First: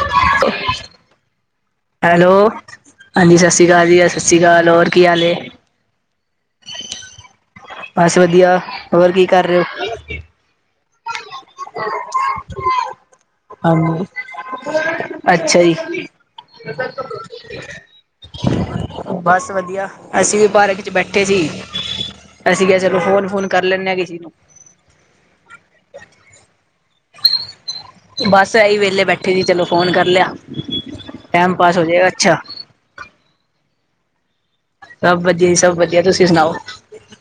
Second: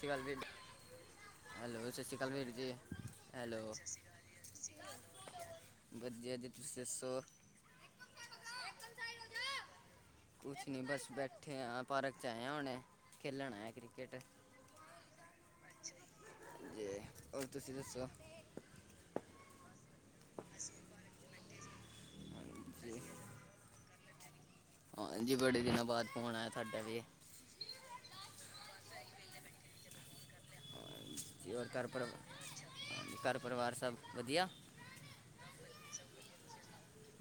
ਕੀ ਹਾਲ ਜੀ? ਹੈਲੋ, ਜੀ ਹਾਂਜੀ ਸਤਿ ਸ਼੍ਰੀ ਹੈਲੋ ਅਕਾਲ ਜੀ, ਸਤਿ ਸ਼੍ਰੀ ਅਕਾਲ ਹੋਰ ਕੀ ਹਾਲ ਏ। ਵਧੀਆ ਜੀ, ਤੁਸੀਂ ਦਸੋ? ਬਸ ਵਧੀਆ, ਹੋਰ ਕੀ ਕਰ ਰੇ ਓ? ਕੁਛ ਨੀ ਬਸ, ਬੈਠੇ ਆ ਪਾਰਕ ਚ ਆਏਆਂ ਹੁਣੇ ਖੇਡਣ ਆਇਆ ਹਾਂਜੀ ਕ੍ਰਿਕਟ। ਅੱਛਾ ਜੀ। ਜੀ ਔਰ ਤੁਸੀਂ ਦੱਸੋ ਬਸ ਵਧੀਆ, ਅਸੀਂ ਵੀ ਪਾਰਕ ਚ ਬੈਠੇ ਸੀ। ਅਸੀਂ ਕਿਆ, ਚਲੋ ਹਾਂਜੀ ਫੋਨ-ਫੂਨ ਕਰ ਲੈਂਨੇ ਆ ਕਿਸੀ ਨੂੰ? ਹਾਂਜੀ, ਬੜੇ ਦਿਨਾਂ ਬਾੱਦ ਫੋਣ ਆਈਆ ਤੁਹਾਡਾ ਵੀ। ਬਸ ਐਹੀ ਵੇਲੇ ਬੈਠੇ ਸੀ, ਚਲੋ ਫੋਨ ਕਰ ਲਿਆ। ਟਾਈਮ ਤੇ ਹੋਰ ਪਾਸ ਹੋ ਜਾਏਗਾ ਘਰ-ਪਰਿਵ, ਅੱਛਾ ਘਰ-ਪਰਿਵਾਰ ਸਭ ਵਧੀਆ। ਸਭ ਵਧੀਆ ਜੀ, ਸਭ ਵਧੀਆ ਤੁਸੀਂ ਸੁਣਾਓ?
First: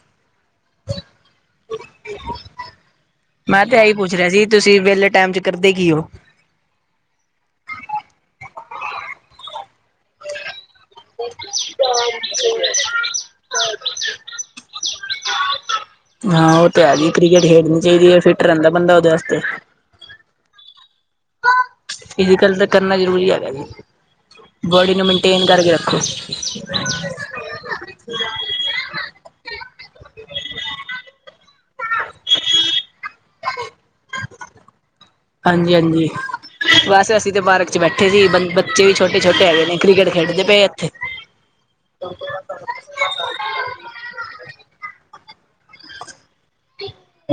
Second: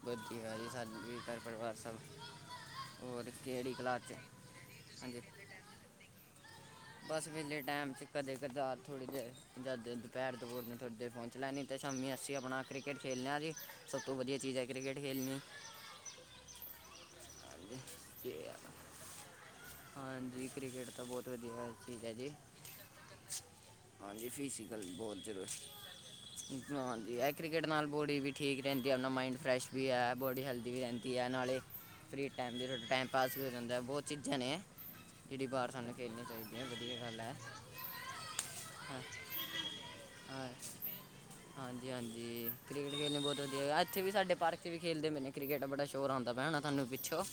ਵਧੀਆ ਜੀ ਸਾਨੂੰ ਵੀ ਘਰ-ਪਰਿਵਾਰ ਸਭ ਹੋਰ ਮੈਂ ਕਿਹੜੀ ਤੇ ਇਹੀ ਕਲਾਸ 'ਚ ਪੁੱਛ ਰਿਆ ਸੀ, ਤੁਸੀਂ ਵੇਲੇ ਹਾਂਜੀ ਟੈਮ ਚ ਕਰਦੇ ਕੀ ਓ? ਬਸ ਵੇਲੇ ਟਾਈਮ ਚ ਕਦੇ-ਕਦਾਰ ਥੋੜ੍ਹੀ ਦੇਰ ਜਾ ਦੁਪਹਿਰ-ਦੁਪਹਿਰ ਥੋੜੀ ਦੇਰ ਫੋਨ ਚਲਾਨੇ ਨੀਤੇ ਸ਼ਾਮੀ ਅਸੀਂ ਆਪਣਾ ਕ੍ਰਿਕਟ ਖੇਡਦੇ ਹਾਂ ਜੀ ਸਭ ਤੋਂ ਵਧੀਆ ਚੀਜ਼ ਹੈ ਕ੍ਰਿਕਟ ਖੇਲਣੀ। ਹਾਂ, ਉਹ ਤਾਂ ਹੈ ਜੀ ਕ੍ਰਿਕਟ ਖੇਡਣੀ ਹਾਂਜੀ ਚਾਹੀਦੀ ਏ ਤੇ ਫਿੱਟ ਰਹਿੰਦਾ ਬੰਦਾ ਉਹਦੇ ਵਸਤੇ। ਹਾਂਜੀ, ਕ੍ਰਿਕਟ ਤਾਂ ਬੋਹਤ ਫਿਜ਼ੀਕਲ ਤਾਂ ਕਰਨਾ ਜ਼ਰੂਰੀ ਹੈਗਾ ਜੀ। ਹਾਂਜੀ ਫਿਜ਼ੀਕਲ ਬੋਡੀ ਨੂੰ ਬਹੁਤ ਮੈਨਟੇਨ ਕਰਕੇ ਰੱਖੋ। ਜ਼ਰੂਰੀ ਹਾਂਜੀ ਇਹ ਕ੍ਰਿਕਟ ਨਾਲ ਬੋਡੀ ਵੀ ਠੀਕ ਰਹਿੰਦੀ ਏ, ਆਪ ਮਾਇੰਡ ਫਰੈਸ਼ ਵੀ ਹੈ, ਬੋਡੀ ਹੈਲਦੀ ਵੀ ਰਹਿੰਦੀ ਹੈ ਨਾਲੇ ਫਰੀ ਟਾਈਮ ਦੀ ਟਾਈਮ ਪਾਸ ਵੀ ਹੋ ਜਾਂਦਾ, ਬੋਹਤ ਚੀਜ਼ਾਂ ਨੇ ਜਿਹੜੀ ਬਾਹਰ ਹਾਂਜੀ ਸਾਨੂੰ ਹਾਂਜੀ ਖੇਲਣੀ ਚਾਹੀਦੀ ਹੈ। ਵਧੀਆ ਬਸ ਗੱਲ ਅਸੀਂ ਹੈ ਤਾਂ ਪਾਰਕ ਚ ਬੈਠੇ ਸੀ ਬੱਚੇ ਵੀ ਛੋਟੇ-ਛੋਟੇ ਹੈਗੇ ਨੇ ਕ੍ਰਿਕਟ ਖੇਡਦੇ ਪਏ ਆ ਇਥੇ। ਹਾਂਜੀ-ਹਾਂਜੀ, ਕ੍ਰਿਕਟ ਖੇਡਣੇ ਬੋਹਤ ਵਧੀਆ ਇੱਥੇ ਵੀ ਸਾਡੇ ਪਾਰਕ ਚ ਵੀ ਖੇਡਦੇ ਪਏ ਕ੍ਰਿਕਟ, ਬੜਾ ਸ਼ੋਰ ਆਉਂਦਾ ਹੋਨਾ ਤੁਹਾਨੂੰ ਪਿੱਛੋਂ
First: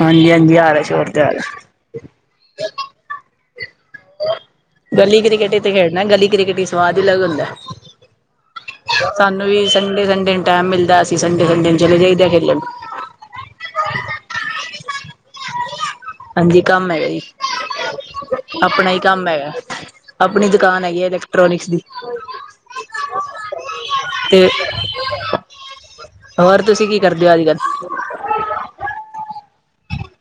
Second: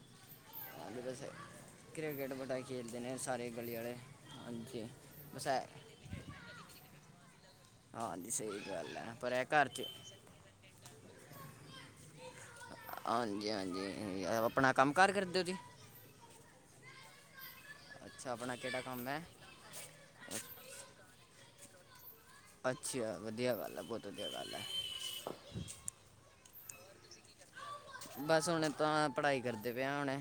ਹਾਂਜੀ-ਹਾਂਜੀ, ਆ ਰਿਹਾ ਹਾਂਜੀ ਸੋਂਰ ਤੇ ਬਸ ਆ ਰਿਹਾ। ਕ੍ਰਿਕਟ ਬੜਾ ਖੇਡਦੇ ਨੇ ਸਾਰੇ ਗਲੀ ਆਲੇ। ਗਲੀ ਕ੍ਰਿਕਕੇਟ ਤੇ ਖੇਡਣਾ ਗਲੀ ਕ੍ਰਿਕਟ ਹੀ ਸਵਾਦ ਅਲੱਗ ਹੁੰਦਾ ਹਾਂਜੀ ਸਹੀ ਗੱਲ ਹੈ। ਹੈ ਪਰ ਇਹ ਸਾਨੂੰ ਵੀ ਘਰ 'ਚ ਸੰਡੇ ਸੰਡੇ ਨੂੰ ਟੈਮ ਮਿਲਦਾ ਅਸੀਂ ਸੰਡੇ ਸੰਡੇ ਨੂੰ ਚਲੇ ਜਾਈਦੇ ਖੇਡਣ। ਹਾਂਜੀ -ਹਾਂਜੀ ਆਪਣਾ ਕੰਮ- ਕਾਰ ਕਰਦੇ ਓ ਜੀ। ਹਾਂਜੀ, ਕੰਮ ਹੈ ਜੀ, ਅੱਛਾ ਕਿਹੜਾ ਆਪਣਾ ਹੀ ਹੈ ਕੰਮ ਹੈਗਾ, ਆਪਣੀ ਦੁਕਾਨ ਹੈਗੀ। ਇੈਕਟ੍ਰੋਨਿਕਸ ਦੀ, ਅੱਛਾ ਵਧੀਆ ਗੱਲ ਹੈ ਬਹੁਤ ਵਧੀਆ ਤੇ- ਗੱਲ ਹੈ ਹੋਰ ਤੁਸੀਂ ਕੀ ਕਰਦੇ ਹੋ, ਅੱਜ- ਕੱਲ? ਬਸ ਹੁਣ ਤਾਂ, ਪੜ੍ਹਾਈ ਕਰਦੇ ਪਏ ਹਾ ਹੁਣੇ।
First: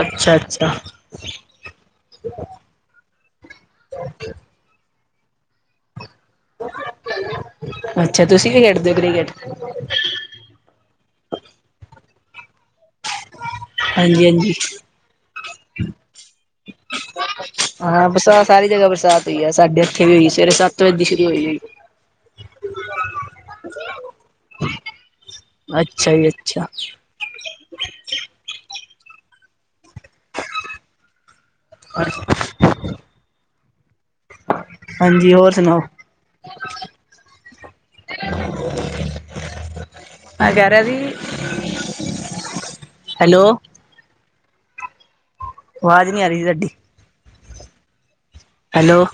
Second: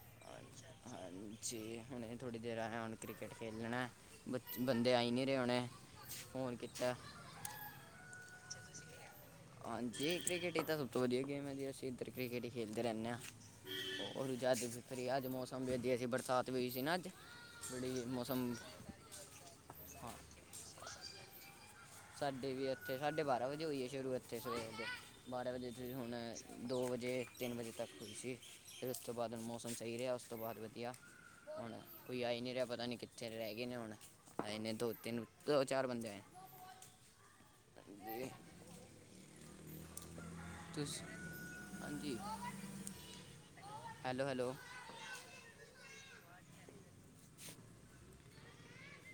ਅੱਛਾ- ਅੱਛਾ। ਹਾਂਜੀ। ਹੁਣੇ ਥੋੜ੍ਹੀ ਦੇਰ ਆਯਾ ਹੁਣੈ। ਕ੍ਰਿਕਟ ਖੇਡਣਾ ਬੱਚੇ, ਬੰਦੇ ਆਈ ਨਈ ਰਹੇ ਹੋਣੇ, ਫੋਨ ਕੀਤਾ। ਅੱਛਾ, ਤੁਸੀਂ ਵੀ ਖੇਡਦੇ ਓ‌ ਕ੍ਰਿਕਟ। ਹਾਂਜੀ, ਕ੍ਰਿਕਟ ਹੀ ਤਾਂ ਸਭ ਤੋਂ ਵਧੀਆ ਗੇਮ ਹੈ। ਜੀ, ਅਸੀਂ ਇੱਧਰ ਕ੍ਰਿਕਟ ਹੀ ਖੇਡਦੇ ਰਹਿਨੇ ਹਾਂ। ਹਾਂਜੀ ਹੋਰ ਹਾਂਜੀ। ਜਦ ਫਿਰ ਅੱਜ ਮੌਸਮ ਵਿੱ ਜੇ ਜੇ ਬਰਸਾਤ। [unintelligible] ਅੱਜ ਬੜੀ ਹਾਂ, ਬਰਸਾਤ ਮੌਸਮ ਸਾਰੀ ਜਗ੍ਹਾ ਬਰਸਾਤ ਹੋਈ ਹੈ। ਸਾਡੇ ਏਥੇ ਵੀ ਹੋਈ। ਸਵੇਰੇ ਸੱਤ ਵਜੇ ਦੀ ਸ਼ੁਰੂ ਹੋਈ ਹੋਈ ਹੈ। ਸਾਡੇ ਵੀ ਇੱਥੇ ਸਾਢੇ ਬਾਰਾਂ ਵਜੇ ਹੋਈ ਏ, ਸ਼ੁਰੂ ਇੱਥੇ ਸਵੇਰੇ ਦੇ। ਬਾਰਾਂ ਵਜੇ ਤੇ ਅੱਛਾ ਹੁਣ ਜੀ ਅੱਛਾ ਦੋ ਵਜੇ। ਤਿੰਨ ਵਜੇ ਤੱਕ ਸੀ। ਫਿਰ ਉਸ ਤੋਂ ਬਾਅਦ ਮੌਸਮ ਸਹੀ ਰਿਹਾ। ਉਸ ਤੋਂ ਬਾਅਦ ਵਧੀਆ। ਹੁਣ, ਕੋਈ ਆਈ ਨਹੀਂ ਰਿਹਾ। ਪਤਾ ਨਹੀਂ ਕਿੱਥੇ ਰਹਿ ਗਏ ਨੇ ਹੁਣ। ਆਏ ਨੇ ਦੋ- ਤਿੰਨ, ਹਾਂਜੀ ਹੋਰ ਦੋ- ਸੁਣਾਓ ਚਾਰ ਬੰਦੇ ਆਏ ਨੇ। ਜੀ। ਮੈਂ ਕਹਿ ਰਿਹਾ ਤੁਸੀ- ਸੀ ਹਾਂਜੀ। Hello hello, hello! ਆਵਾਜ਼ ਨੀ ਆ ਰਹੀ ਤੁਹਾਡੀ। ਹੈਲੋ।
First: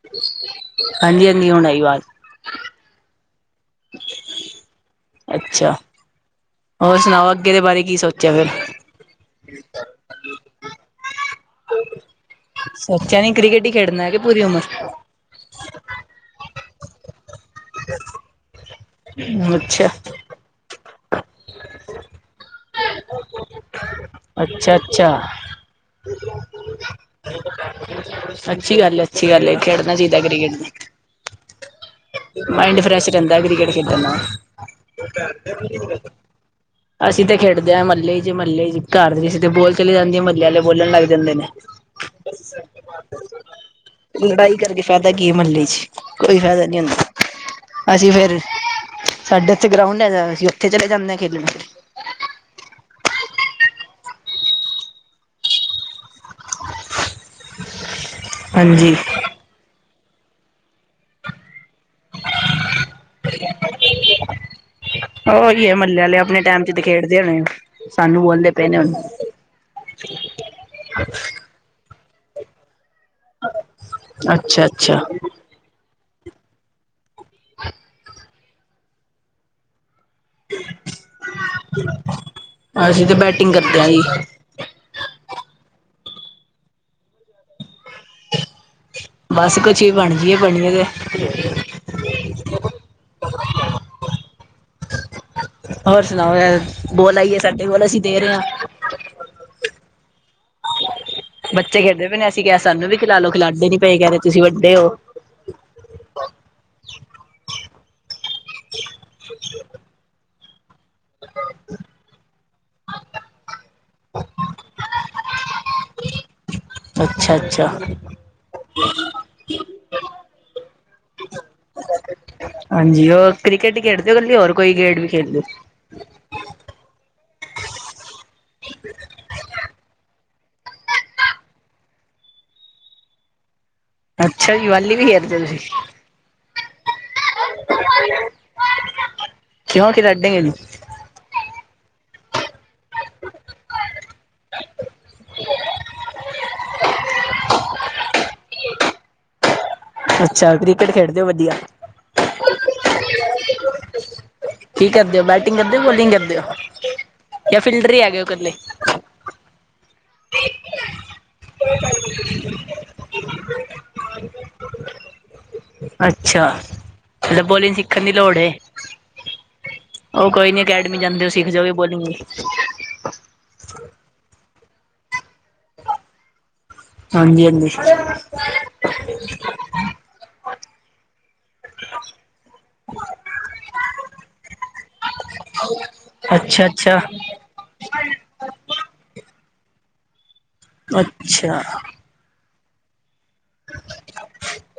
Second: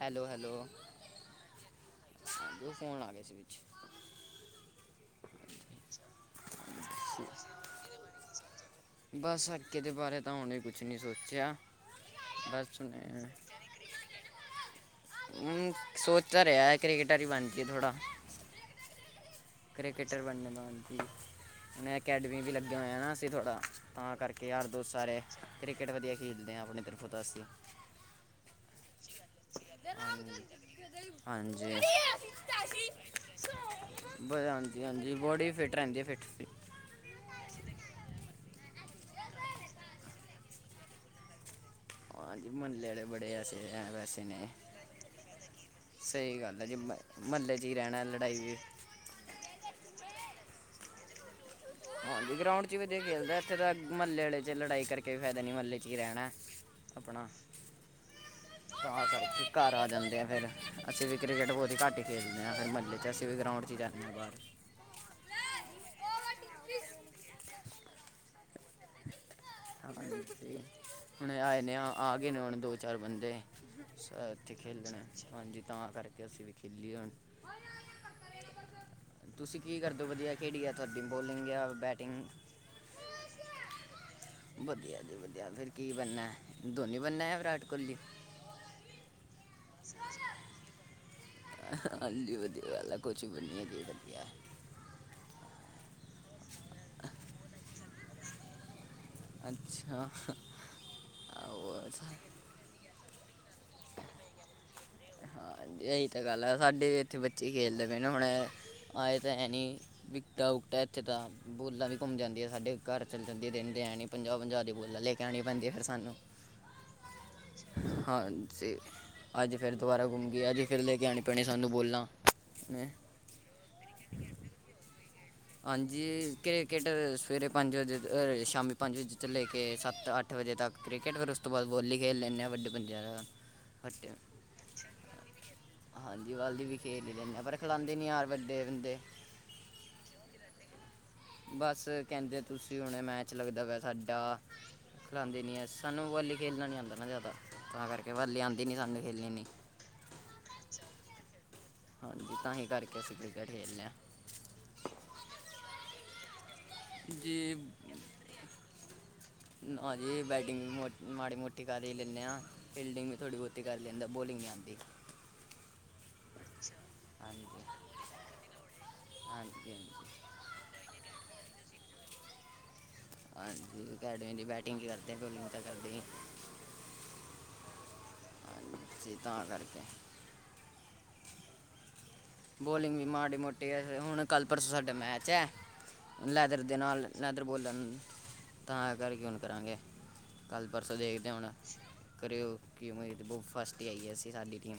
Hello hello! ਹਾਂਜੀ ਹਾਂਜੀ ਹੁਣ ਆਈ ਆਵਾਜ਼ ਹਾਂਜੀ, ਉਹ ਫੋਨ ਆ ਗਿਆ ਸੀ ਵਿੱਚ। ਅੱਛਾ। ਹੋਰ ਸੁਣਾਓ, ਅੱਗੇ ਦੇ ਬਾਰੇ ਕੀ ਸੋਚਿਆ ਫਿਰ? ਬਸ, ਅੱਗੇ ਦੇ ਬਾਰੇ ਤਾ ਹੁਣ ਕੁਛ ਨਹੀਂ ਸੋਚਿਆ। ਬਸ ਸੋਚਿਆ ਹੁਣੇ ਨੀ ਕ੍ਰਿਕੇਟ ਹੀ ਖੇਡਣਾ ਕਿ ਪੂਰੀ ਉਮਰ? ਹੂ, ਸੋਚ ਤਾਂ ਰਿਹਾ ਕ੍ਰਿਕਟਰ ਹੀ ਬਣ ਕੇ ਥੋੜਾ ਹੂ [unintelligible] ਕ੍ਰਿਕੇਟਰ ਬਣ ਜਾਂਦਾ ਹਾਂ ਆਂਟੀ। ਮੇ ਅਕੈਡਮੀ ਵੀ ਲੱਗਿਆ ਹੋਇਆ, ਅਸੀਂ ਥੋੜ੍ਹਾ, ਤਾਂ ਕਰਕੇ ਯਾਰ ਅੱਛਾ -ਦੋਸਤ ਅੱਛਾ ਸਾਰੇ। ਕ੍ਰਿਕੇਟ ਵਧੀਆ ਖੇਡਦੇ ਹਾਂ, ਆਪਣੀ ਤਰਫੋਂ ਤਾਂ ਅਸੀਂ। ਅੱਛੀ ਗੱਲ ਏ -ਅੱਛੀ ਗੱਲ ਏ। ਖੇਡਣਾ ਚਾਹੀਦਾ ਹੈ ਕ੍ਰਿਕੇਟ। ਹਾਂਜੀ ਮਾਇੰਡ ਫਰੈਸ਼ ਰਹਿੰਦਾ ਕ੍ਰਿਕੇਟ ਖੇਡਣ ਨਾਲ। ਬਟ ਹਾਂਜੀ, ਹਾਂਜੀ, ਬਾਡੀ ਫਿਟ ਰਹਿੰਦੀ ਹੈ ਫਿਟ। ਅਸੀਂ ਤੇ ਖੇਡਦੇ ਆ ਮਹੱਲੇ 'ਚ। ਮਹੱਲੇ 'ਚ ਘਰ ਦੇ 'ਚ ਤੇ ਬੋਲ ਚਲੀ ਜਾਂਦੀ ਏ, ਮਹੱਲੇ ਆਲੇ ਬੋਲਣ ਲੱਗ ਜਾਂਦੇ ਨੇ। ਹਾਂਜੀ ਮਹੱਲੇ ਵਾਲੇ ਬੜੇ ਐਸੇ ਐ ਵੈਸੇ ਨੇ ਲੜਾਈ ਕਰਕੇ ਫਾਇਦਾ ਕੀ ਏ ਮਹੱਲੇ 'ਚ? ਕੋਈ ਸਹੀ ਗੱਲ ਫਾਇਦਾ ਐ ਜੀ। ਨਹੀਂ ਮ ਹੁੰਦਾ ਮਹੱਲੇ ' 'ਚ ਈ ਰਹਿਣੈ, ਅਸੀਂ ਫੇਰ ਲੜਾਈ ਵੀ ਸਾਡੇ ਉੱਥੇ ਗਰਾਊਂਡ ਹੈ। ਅਸੀਂ ਉੱਥੇ ਚਲੇ ਜਾਂਦੇ ਆ ਖੇਡਣ। ਹਾਂਜੀ, ਗਰਾਊਂਡ ਚ ਵੀ ਤੇ ਖੇਲਦਾ। ਇੱਥੇ ਤਾਂ ਮੱਹਲੇ ਆਲੇ ਚ ਲੜਾਈ ਕਰਕੇ ਫਾਇਦਾ ਨੀ, ਮਹੱਲੇ ਚ ਹੀ ਰਹਿਣਾ। ਆਪਣਾ ਹਾਂਜੀ ਤਾਂ ਕਰਕੇ। ਘਰ ਆ ਜਾਂਦੇ ਆ, ਫਿਰ ਅਸੀਂ ਵੀ ਕ੍ਰਿਕੇਟ ਬਹੁਤ ਹੀ ਘੱਟ ਹੀ ਖੇਡਦੇ ਹਾਂ। ਫਿਰ ਮਹੱਲੇ 'ਚ ਅਸੀਂ ਵੀ, ਗਰਾਊਂਡ 'ਚ ਈ ਜਾਂਨੇ ਆ ਬਾਹਰ। ਹੋਰ ਕਿ, ਮਹੱਲੇ ਆਲੇ ਆਪਣੇ ਟਾਈਮ 'ਤੇ ਖੇਡਦੇ ਹੋਣੇ। ਸਾਨੂੰ ਬੋਲਦੇ ਪਏ ਨੇ ਹੁਨ। ਹਾਂਜੀ, ਹੁਣ ਆਏ ਨੇ। ਆ ਗਏ ਨੇ ਹੁਣ ਦੋ। ਚਾਰ ਬੰਦੇ ਐਥੇ ਅੱਛਾ ਅੱਛਾ ਖੇਲਣੈ। ਹਾਂਜੀ, ਤਾਂ ਕਰਕੇ ਅਸੀਂ ਵੀ ਖੇਲੀਏ ਹੁਨ। [inaudible] ਤੁਸੀਂ ਕੀ ਕਰਦੇ ਓ? ਵਧੀਆ। ਕੇੜੀ ਆ ਤੁਹਾਡੀ, ਬੋਲਿੰਗ ਯਾਂ ਬੈਟਿੰਗ? ਅਸੀਂ ਤੇ ਬੈਟਿੰਗ ਕਰਦੇ ਹਾਂ ਜੀ ਵਧੀਆ ਜੀ, ਵਧੀਆ। ਫਿਰ ਕੀ ਬਣਨੈ? ਧੋਨੀ ਬਣਨਾ ਯ ਵਿਰਾਟ ਕੋਹਲੀ? ਬਸ ਕੁਛ ਵੀ ਬਣ ਜੀ ਏ, ਬਣੀਏ ਤੇ। ਹਾਂਜੀ, ਵਧੀਆ ਗੱਲ ਹੈ। ਕੁਛ ਵੀ ਬਨੀਏ ਅੱਗੇ ਵਧੀਆ। ਹੋਰ ਸੁਣਾਓ, ਯਾਰ। ਬੋਲ ਆਈਏ ਸਾਡੇ? ਬੋਲ, ਅਸੀਂ ਦੇ ਰਹੇ ਹਾਂ। ਅੱਛਾ। ਬੱਚੇ ਉਹ ਖੇਡਦੇ ਪੇ ਨ, ਸਾ- ਅਸੀਂ ਕਿਹਾ, ਸਾਨੂੰ ਵੀ ਖਿਲਾਲੋ, ਖਿਲਾਂਦੇ ਨੀ ਪਏ ਕੈਂਦੇ, ਤੁਸੀਂੱਵਡੇ ਹੋ। ਹਾਂ, ਇਹੀ ਤਾਂ ਗੱਲ ਆ। ਸਾਡੇ ਵੀ ਇੱਥੇ ਬੱਚੇ ਹੀ ਖੇਲਦੇ। ਮਵੇਨੂੰ ਹੁਣ ਆਏ ਤਾਂ ਹੈ ਨਹੀਂ, ਵਿਕਟਾ- ਉਕਟਾ ਇੱਥੇ ਤਾਂ ਬੋਲਾਂ ਵੀ ਘੁੰਮ ਜਾਂਦੀ ਹੈ। ਸਾਡੇ ਘਰ ਚੱਲ ਜਾਂਦੀ ਦਿੰ ਦੇ ਹੈਨੀ ਪੰਜਾਹ, ਪੰਜਾ ਦੀ ਬੋਲਾ ਲੈ ਕੇ ਆਣੀ ਪੈਂਦੀ, ਫਿਰ ਸਾਨੂੰ। ਅੱਛਾ, ਅੱਛਾ। ਹਾਂ ਜੀ ਅੱਜ ਫਿਰ ਦੁਬਾਰਾ ਗੁੰਮ ਗਿਆ, ਅਜ ਫਿਰ ਲੈ ਕੇ ਆਣੀ ਪੈਣੀ ਸਾਨੂੰ ਬੋਲਾ। ਹਾਂਜੀ, ਉਹ ਕ੍ਰਿਕਟ ਹੀ ਖੇਡਦੇ ਕਲੀ, ਉਹ ਹੋਰ ਕੋਈ ਗੇਟ ਵੀ ਖੇਡਦੇ? ਹਾਂਜੀ, ਕ੍ਰਿਕਟ ਸਵੇਰੇ ਪੰਜ ਵਜੇ, ਸ਼ਾਮੀ ਪੰਜ ਵਜੇ, ਤੋਂ ਲੈ ਕੇ ਸੱਤ- ਅੱਠ ਅੱਠ ਵਜੇ ਤੱਕ ਕ੍ਰਿਕਟ, ਫਿਰ ਉਸ ਤੋਂ ਬਾਅਦ ਬੋਲੀ ਖੇਡ ਲੈਂਦੇ ਹਾਂ, ਵੱਡੇ ਬੰ ਆਂ ਦਾ ਫੱ ਅੱਛਾ, ਜੀਵਾਲੀ ਵੀ ਖੇਡਦੇ ਹੋ ਤੁਸੀਂ? ਹਾਂਜੀ, ਵਾਲਦੀ ਵੀ ਖੇਲ ਹੀ ਲੈਂਦੇ ਹਾਂ, ਪਰ ਖਲਾਾਂਂਦੇ ਨੀ ਯਾਰ ਵੱਡੇ ਬੰਦੇ ਨੋਕ ਰੱਡਗ ਨੂੰ ਬਸ, ਕੈਂਦੇ ਤੁਸੀਂ, ਹੁਣੇ ਮੈਚ ਲੱਗਦਾ ਵਾ ਸਾਡਾ। ਖਲਾਂਦੀ ਨਹੀਂ ਹੈ। ਸਾਨੂੰ ਵਾਲੀ ਖੇਲਣਾ ਨਹੀਂ ਆਦਾ ਨਾ ਜ਼ਿਆਦਾ, ਤਾਂ ਕਰਕੇ ਬੀ ਆਉਂ ਨਹੀਂ ਸਾਨੂੰ ਖੇਲਣੀ ਨਹੀਂ। ਅੱਛਾ, ਕ੍ਰਿਕਟ ਖੇਡਦੇ ਹੋ? ਵਧੀਆ। ਹਾਂਜੀ, ਤਾਂ ਹੀ, ਕਰਕੇ ਅਸੀਂ ਕ੍ਰਿਕਟ ਖੇਡਦੇ ਹਾਂ। ਕੀ ਕਰਦੇ ਹੋ? ਬੈਟਿੰਗ ਕਰਦੇ ਹੋ, ਬੋਲਿੰਗ ਕਰਦੇ ਹੋ? ਜੇ ਹ [unintelligible] ਹਾਂਜੀ, ਬੈਟਿਂਗ ਵੀ ਮਾੜੀ ਮੋਟੀ ਕਰੀ ਲੈਂਦੇ ਹਾਂ। ਫੀਲਡਿਂਗ ਵੀ ਥੋੜੀ, ਬੋਤੀ ਕਰ ਲੈਂਦਾ, ਬੋਲਿੰਗ ਨਹੀਂ ਆਂਦੀ। ਅੱਛਾ, ਤੇ ਹਾਂਜੀ ਬੋਲਿੰਗ ਸਿੱਖਣ ਦੀ ਲੋੜ ਹੈ। ਹਾਂਜੀ ਹਾਂਜੀ ਉਹ ਕੋਈ ਨੀ ਅਕੈਡਮੀ ਜਾਂਦੇ ਹੋ? ਸਿੱਖ ਜਾਓ ਬੋਲਿੰਗ ਹਾਂਜੀ, ਅਕੈਡ ਮੀਦੀ ਬੈਟਿੰਗ ਕਰਦੇ, ਬੋਲਿੰਗ ਤਾਂ ਕਰਦੇ ਹੀ ਹਾਂਜੀ, ਹਾਂਜੀ। ਅਤੇ ਤਾਂ ਕਰਕੇ [unintelligible] ਬੋਲਿੰਗ ਵੀ ਮਾੜੀ - ਮੋਟੀ, ਹੁਣ ਕੱਲ੍ਹ- ਪਰਸੋਂ ਸਾਡਾ ਮੈਚ ਹੈ। ਲੈਦਰ ਅੱਛਾ ਦੇ ਅੱਛਾ ਨਾਲ ਲੈਦਰ ਇੱਧਰ ਬੋਲਣ ਤਾਂ ਕਰਕੇ ਹੁਣ, ਕਰਾਂਗੇ ਕੱਲ੍ਹ- ਪਰਸੋਂ ਦੇਖਦੇ ਹੁਣ? ਅੱਛਾ ਕਰਿਓ, ਕਿਉਂ ਬਤ ਫਸਟ ਹੀ ਆਈਏ ਸੀ, ਸਾਡੀ ਟੀਮ।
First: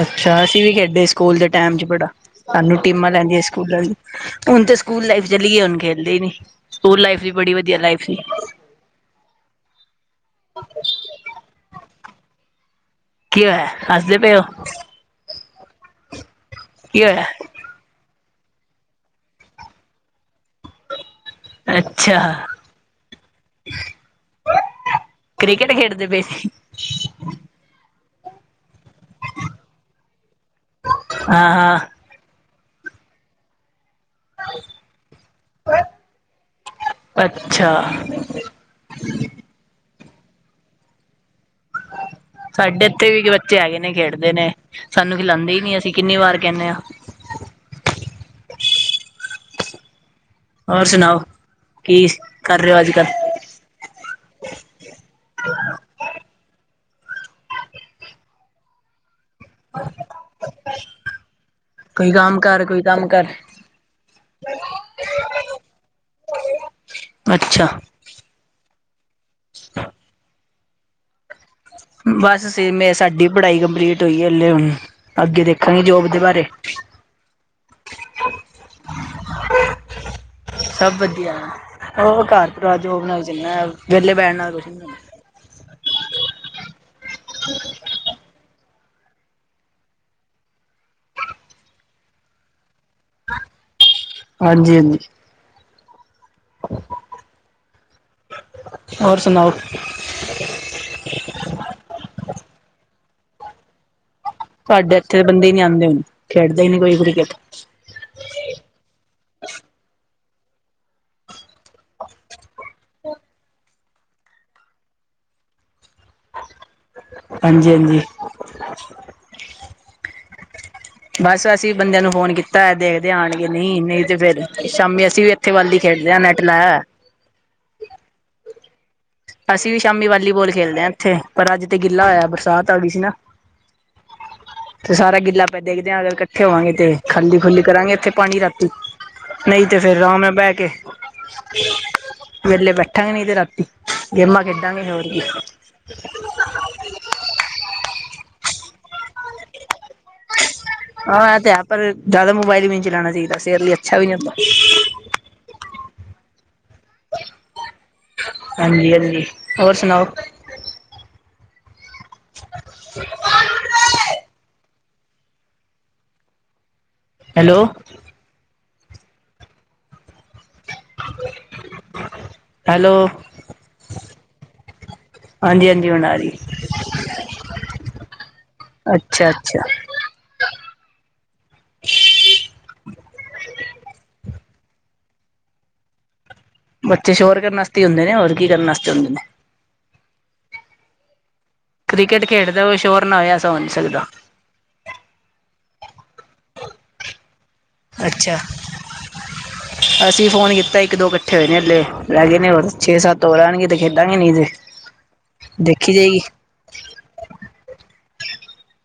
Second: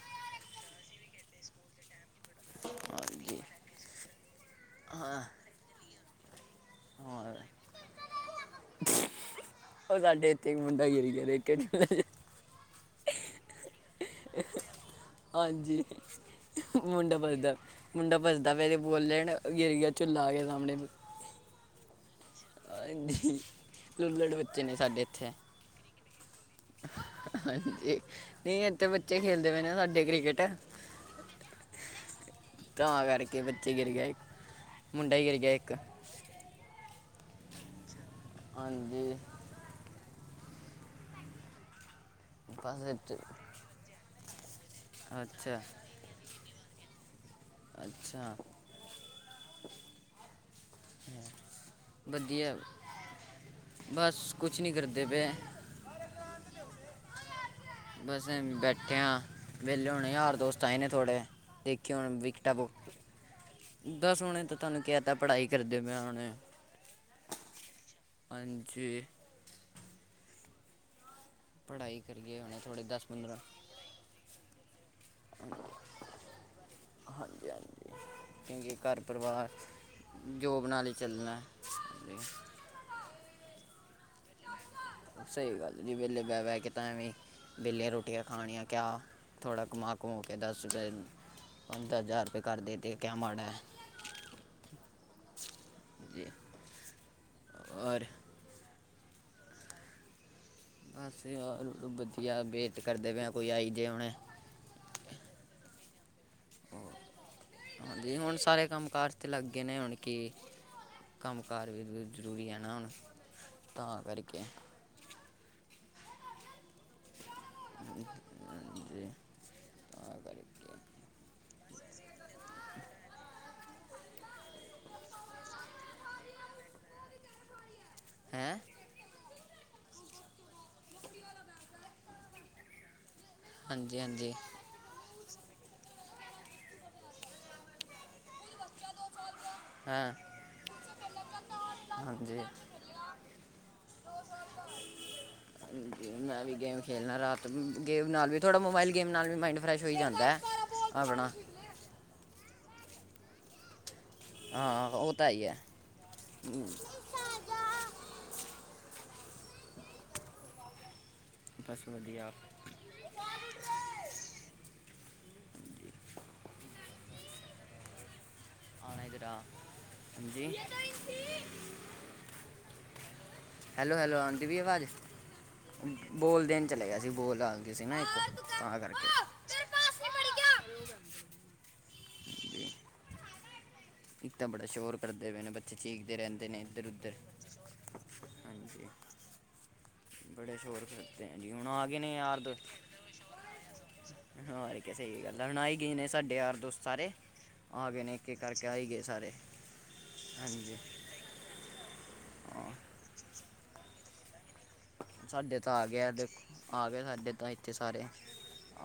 ਅੱਛਾ, ਅਸੀਂ ਵੀ ਖੇਡੇ, ਸਕੂਲ ਦੇ ਟੈਮ ਚ ਬੜਾ। ਸਾਨੂੰ ਟੀਮਾਂ ਹਾਂਜੀ ਲੈਂਦੀਆਂ ਸਕੂਲਾਂ ਦੀ, ਹੁਣ ਤਾਂ ਸਕੂਲ ਹਾਂ ਲਾਈਫ ਚਲੀਗੀਏ ਹੁਣ ਖੇਲਦੇ ਹੀ ਨੀ। ਸਕੂਲ ਲਾਈਫ ਵੀ ਹਾਂ। ਬੜੀ ਵਧੀਆ, ਲਾਈਫ ਸੀ। ਉਹ ਸਾਡੇ ਇੱਥੇ, ਇੱਕ ਮੁੰਡਾ ਗੇਰੀ ਕਦੇ ਕਿ? ਕੀ ਹੈ? ਅ ਹਾਂਜੀ, ਕੀ ਮੁੰਡਾ ਹੋਇਆ ਬਲਦਾ ਮੁੰਡਾ ਪਜਦਾ ਪਏ, ਤਾਂ ਬੋਲਣ ਗੇਰੀਆ - ਚਝੂੱਲਲਾ ਆ ਗਿਆ ਸਾਹਮਣੇ। ਅੱਛਾ ਲੁਲੜ ਬੱਚੇ ਨੇ, ਸਾਡੇ ਇੱਥੇ। ਕਿਥੇ ਖੇਡਦੇ ਪਏ ਸੀ? ਹਾਂਜੀ, ਨਹੀਂ ਇਥੇ ਬੱਚੇ ਖੇਲਦੇ ਪਏ ਨੇ ਸਾਡੇ ਕ੍ਰਿਕਟ। ਹਾਂ, ਹਾਂ। ਤਾਂ ਕਰਕੇ ਬੱਚੇ ਗਿਰ ਗਏ, ਇੱਕ ਮੁੰਡਾ ਹੀ ਗਿਰ ਗਿਆ ਇੱਕ। ਅੱਛਾ। ਹਾਂਜੀ। ਸਾਡੇ ਇੱਥੇ ਵੀ ਬੱਚੇ ਹੈਗੇ ਨੇ, ਖੇਡਦੇ ਨੇ। ਸਾਨੂੰ ਖਿਲਾਉਂਦੇ ਹੀ ਅੱਛਾ ਨੀ, ਅਸੀਂ ਕਿੰਨੀ ਵਾਰ ਕਹਿੰਦੇ ਹਾਂ। ਅੱਛਾ। ਹੋਰ ਸੁਣਾਓ, ਕੀ ਵਧੀਆ ਕਰ ਰਹੇ ਹੋ ਅੱਜਕਲ? ਬਸ, ਕੁਛ ਨੀ ਕਰਦੇ ਪਏ। ਬਸ ਬੈਠੇ ਆ ਵਿਹਲੇ ਹੁਣੇ ਯਾਰ ਦੋਸਤ ਆਏ ਨੇ ਥੋੜ੍ਹੇ, ਦੇਖੇ ਹੁਣ ਵਿਕਟਾਂ ਬੁੱਕ ਮੁਮ ਘਰ [unintelligible] ੱਦਸ ਸੋਣੇ ਤਾਂ ਤੁਹਾਨੂੰ ਕਹਿਤਾ, ਪੜ੍ਹਾਈ ਕਰਦੇ ਮ ਹੁਣੇ ਅੱਛਾ। ਹਾਂਜੀ। ਪੜ੍ਹਾਈ ਕਰੀਏ ਬਸ ਹੁਣੇ ਥੋੜੇ ਮੇ ਸਾਡੀ ਪੜ੍ਹਾਈ ਕੰਪਲੀਟ ਹੋਈ ਹਲੇ ਹੁਣ, ਅੱਗੇ ਦੇਖਾਂਗੇ ਜੋਬ ਦੇ ਬਾਰੇ ਹਾਂਜੀ -ਹਾਂਜੀ, ਕਿਉਂਕਿ ਘਰ ਪਰਿਵਾਰ ਜੋਬ ਨਾਲ ਈ ਸਭ ਵਧੀਆ ਚੱਲਣਾ। ਉਹ ਘਰ ਜੋਬ ਨਾਲ ਚਲਨਾ, ਵਿਹਲੇ ਬੈਠ ਨਾਲ ਕੁਛ ਨਹੀਂਦਾ। ਸਹੀ ਗੱਲ ਜੀ ਵਿਹਲੇ ਬਹਿ- ਬਹਿ ਕੇ ਤਾਂ ਐਵੇਂ, ਵਿਹਲੇ ਰੋਟੀਆਂ ਖਾਣੀਆਂ ਕਿਆ ਥੋੜ੍ਹਾ ਕਮਾ- ਕਮਾ ਕੇ ਦਸ ਰੁਪਏ, ਪੰਦਰਾਂ ਹਜ਼ਾਰ ਰੁਪਏ ਕਰ ਦੇ ਅਤੇ ਕਿਆ ਮਾੜਾ ਹੈ। ਹਾਂਜੀ -ਹਾਂਜੀ। ਜ ਔਰ [unintelligible] ਹੋਰ ਸੁਣਾਓ? ਬਸ ਹੋਰ ਵਧੀਆ, ਵੇਟ ਕਰਦੇ ਪਏ ਕੋਈ ਆਈ ਜੇ ਹੁਣੇ ਤੁਹਾਡੇ ਇੱਥੇ ਦੇ ਬੰਦੇ ਹੀ ਨੀ ਆਉਂਦੇ ਹਣ, ਖੇਡਦੇ ਹੀ ਨੀ ਕੋਈ ਕ੍ਰਿਕਟ। ਹਾਂਜੀ ਹੁਣ ਸਾਰੇ ਕੰਮ ਕਾਰ ' ਲੱਗ ਗਏ ਨੇ, ਹੁਣ ਕੀ ਕੰਮ ਕਾਰ ਵੀ ਜ਼ਰੂਰੀ ਹੈ ਨਾ ਹੁਣ, ਤਾਂ ਕਰਕੇ। ਹਾਂਜੀ [unintelligible] ਤਾਂ ਕਰਕੇ ਬਸ ਅਸੀਂ ਬੰਦਿਆਂ ਨੂੰ ਫੋਨ ਕੀਤਾ, ਦੇਖਦੇ ਹ ਆਉਣਗੇ ਨਹੀਂ, ਨਹੀਂ ਤੇ ਫੇਰ ਸ਼ਾਮੀ ਅਸੀਂ ਵੀ ਇੱਥੇ ਵੱਲਦੀ ਖੇਡਦੇ ਹਾਂ, ਨੈੱਟ ਲਾਇ ਹੈਂ? ਅਸੀਂ ਵੀ ਸ਼ਾਮੀ ਵਾਲੀਬਾਲ ਖੇਲਦੇ ਹਾਂ ਇੱਥੇ, ਪਰ ਅੱਜ ਤੇ ਗਿੱਲਾ [unintelligible] ਹਾਂਜੀ -ਹਾਂਜੀ। ਤੇ ਸਾਰਾ ਗਿੱਲਾ ਪਾਂ ਦੇਖਦੇ ਹਾਂ, ਅਗਰ ਇਕੱਠੇ ਹੋਵਾਂਗੇ 'ਤੇ ਖਾਲੀ ਖੁੱਲੀ ਕਰਾਂਗੇ ਇੱਥੇ ਪਾਣੀ ਰ ਨਹੀਂ, ਤੇ ਫੇਰ ਹਾਂ ਅਰਾਮ ਨਾਲ ਬਹਿ ਕੇ ਵੇਲੇ ਬੈਠਾਂਗੇ, ਨਹੀਂ ਤੇ ਰਾਤੀ। ਹੋ ਗੇਮਾਂ ਖੇਡਾਂਗੇ ਹੋਰ ਕੀ। ਸ [unintelligible] ਮੈਂ ਵੀ ਗੇਮ ਖੇਲਣਾ ਰਾਤ, ਗੇਮ ਨਾਲ ਵੀ ਥੋੜ੍ਹਾ ਮੋਬਾਈਲ ਗੇਮ ਨਾਲ ਵੀ ਮਾਈੰਡ ਫਰੈਸ਼ ਹੋਈ ਜਾਂਦਾ ਹੈ। ਆਪਣਾ ਆਾਂ ਏ ਤੇ ਹੈ ਪਰ, ਜ਼ਿਆਦਾ ਮੋਬਾਇਲ ਵੀ ਨ ਨਹੀਂ ਚਲਾਉਣਾ ਚਾਹੀਦਾ, ਸੇਹਤ ਲਈ ਅੱਛਾ ਵੀ ਨਹੀਂ ਹੁੰਦਾ ਹਾਂ, ਉਹਤਾ ਹੈ ਏ। ਹਾਂਜੀ- ਹਾਂਜੀ, ਹੋਰ ਸੁਣਾਓ? ਬਸ ਵਧੀਆ। [unintelligible] ਹੈਲੋ। [unintelligible] ਹੈਲੋ। ਹੈਲੋ -ਹੈਲੋ ਆਂਦੀ ਪਈ ਆਵਾਜ਼? ਹਾਂਜੀ ਹਾਂਜੀ ਹੁਣ ਆ ਰਹੀ ਬੋਲ ਦੇਣ ਚਲਾ ਗਿਆ ਸੀ ਏਕ ਬੋਲ ਆ ਗੀ ਸੀ ਨਾ ਇੱਕ ਤਾਂ ਕਰਕੇ। [unintelligible] ਜੀ ਇੱਕ ਤਾਂ ਬੜਾ ਸ਼ੋਰ ਕਰਦੇ ਪਏ ਨੇ ਬੱਚੇ ਚੀਕਦੇ ਰਹਿੰਦੇ ਨੇ। ਇੱਧਰ ਉੱਧਰ ਬੱਚੇ ਸ਼ੋਰ ਕਰਨ ਆਸਤੇ ਈ ਹੁੰਦੇ ਨੇ ਹੋਰ ਕੀ ਕਰਨ ਆਸਤੇ ਹੁੰਦੇ ਨੇ? ਬੜੇ ਸ਼ੋਰ ਕਰਦੇ ਜੀ ਹੁਣ ਆ ਗਏ ਨੇ ਕ੍ਰਿਕਟ ਯਾਦ ਖੇਡਦਾ ਹੋਏ ਸ਼ੋਰ ਨਾ ਹੋਏ ਐਸਾ ਹੋ ਨਹੀਂ ਸਕਦਾ। [unintelligible] ਸਾਡੇ ਯਾਰ ਦੋਸਤ ਸਾਰੇ। ਆ ਗੇ ਨੇ ਇੱਕ- ਅੱਛਾ। ਇਕ ਕਰਕੇ ਆ ਈ ਗਏ ਸਾਰੇ। ਅਸੀਂ ਫੋਨ ਕੀਤਾ ਇੱਕ ਦੋ ਇਕੱਠੇ ਹੋਏ ਨੇ ਹੱਲੇ ਰਹਿ ਗਏ ਨੇ ਛੇ ਸੱਤ ਹੋਰ ਆਣਗੇ ਤੇ ਖੇਡਾਂਗੇ ਨਹੀ ਤੇ ਸਾਡੇ ਤਾਂ ਆ ਦੇਖੀ ਗਿਆ ਜਾਏਗੀ ਦੇਖੋ ਆ ਗਿਆ ਸਾਡੇ ਤਾਂ ਇੱਥੇ ਸਾਰੇ।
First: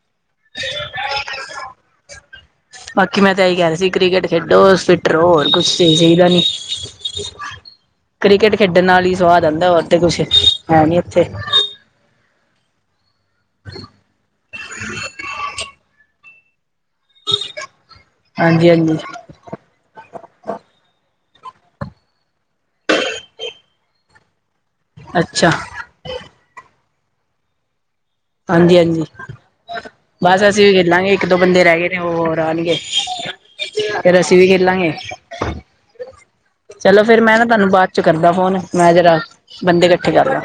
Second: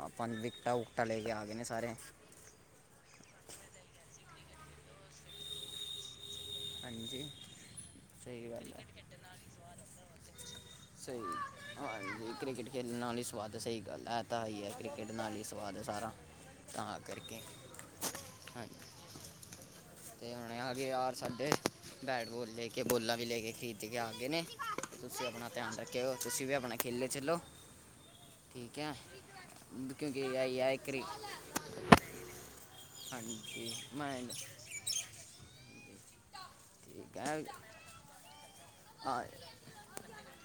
ਆਪਾਂ ਵਿਕਟਾ ਵੁਕਟਾਂ ਲੈ ਕੇ ਆ ਗਏ ਨੇ ਸਾਰੇ। ਬਾਕੀ ਮੈਂ ਤਾਂ ਇਹੀ ਕਹ ਰਹੀ ਸੀ ਕ੍ਰਿਕਟ ਖੇਡੋ ਫਿਟ ਫਿੱਟ ਰਹੋ ਹੋਰ ਕੁਛ ਚਾਹੀਦਾ ਨੀ, ਹਾਂਜੀ ਸਹੀ ਕ੍ਰਿਕਟ ਗੱਲ ਖੇਡਣ ਹੈ ਨਾਲ ਈ ਸਵਾਦ ਆਂਦਾ ਬੱਸ। ਤੇ ਕੁਛ ਹੈ ਨਹੀਂ ਇੱਥੇ। ਹਾਂ ਜੀ ਕ੍ਰਿਕਟ ਖੇਡਣ ਨਾਲ ਈ ਸਵਾਦ ਸਹੀ ਪੈਂਦਾ ਆਂਦਾ ਈ ਹੈ ਕ੍ਰਿਕਟ ਨਾਲ ਈ ਸਵਾਦ ਸਾਰਾ। [inaudible] ਤਾਂ ਕਰਕੇ, ਹਾਂਜੀ- ਤੇ ਹੁਣ ਆ ਗਏ ਯਾਰ ਸਾਡੇ ਬੈਟ-ਬੋਲ ਲੇ ਕੇ ਬੋਲਾਂ ਵੀ ਕੇ ਕੇ ਖਰੀਦ ਕੇ ਆ ਗਏ ਨੇ- ਤੁਸੀਂ ਆਪਣਾ ਅੱਛਾ ਧਿਆਨ ਰੱਖਿਓ ਤੁਸੀਂ ਵੀ ਆਪਣਾ ਖੇਲੇੇ ਚੱਲੋ। ਠੀਕ ਹੈ ਹਾਂਜੀ-ਹਾਂਜੀ, ਕਿਉਂਕਿ ਬਸ ਇਹ ਅਸੀਂ ਵੀ ਹੈ ਕਰੀ ਖੇਲਾਂਗੇ ਇੱਕ ਦੋ ਬੰਦੇ ਰਹਿ ਗਏ ਨੇ ਉਹ ਹੋਰ ਆਣ ਗੇ। ਹਾਂਜੀ ਮੈਂ ਫੇਰ ਅਸੀ ਵੀ ਖੇਲਾਂਗੇ- ਚਲੋ ਠੀਕ ਫੇਰ ਮੈਂ ਹੈ ਨਾ ਤੁਵਾਨੂੰ ਬਾਦ ਚੋ ਕਰਦਾ ਫੋਨ। ਮੈਂ ਜਰਾ, ਆ, ਬੰਦੇ ਇਕੱਠੇ ਕਰ ਲਾਂ,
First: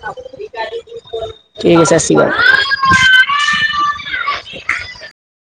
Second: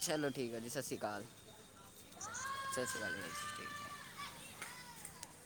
ਚਲੋ ਠੀਕ ਹੈ ਜੀ ਸਤਿ ਸ਼੍ਰੀ ਅਕਾਲ ਠੀਕ ਹੈ ਸਤਿ ਸ਼੍ਰੀ ਅਕਾਲ। [unintelligible]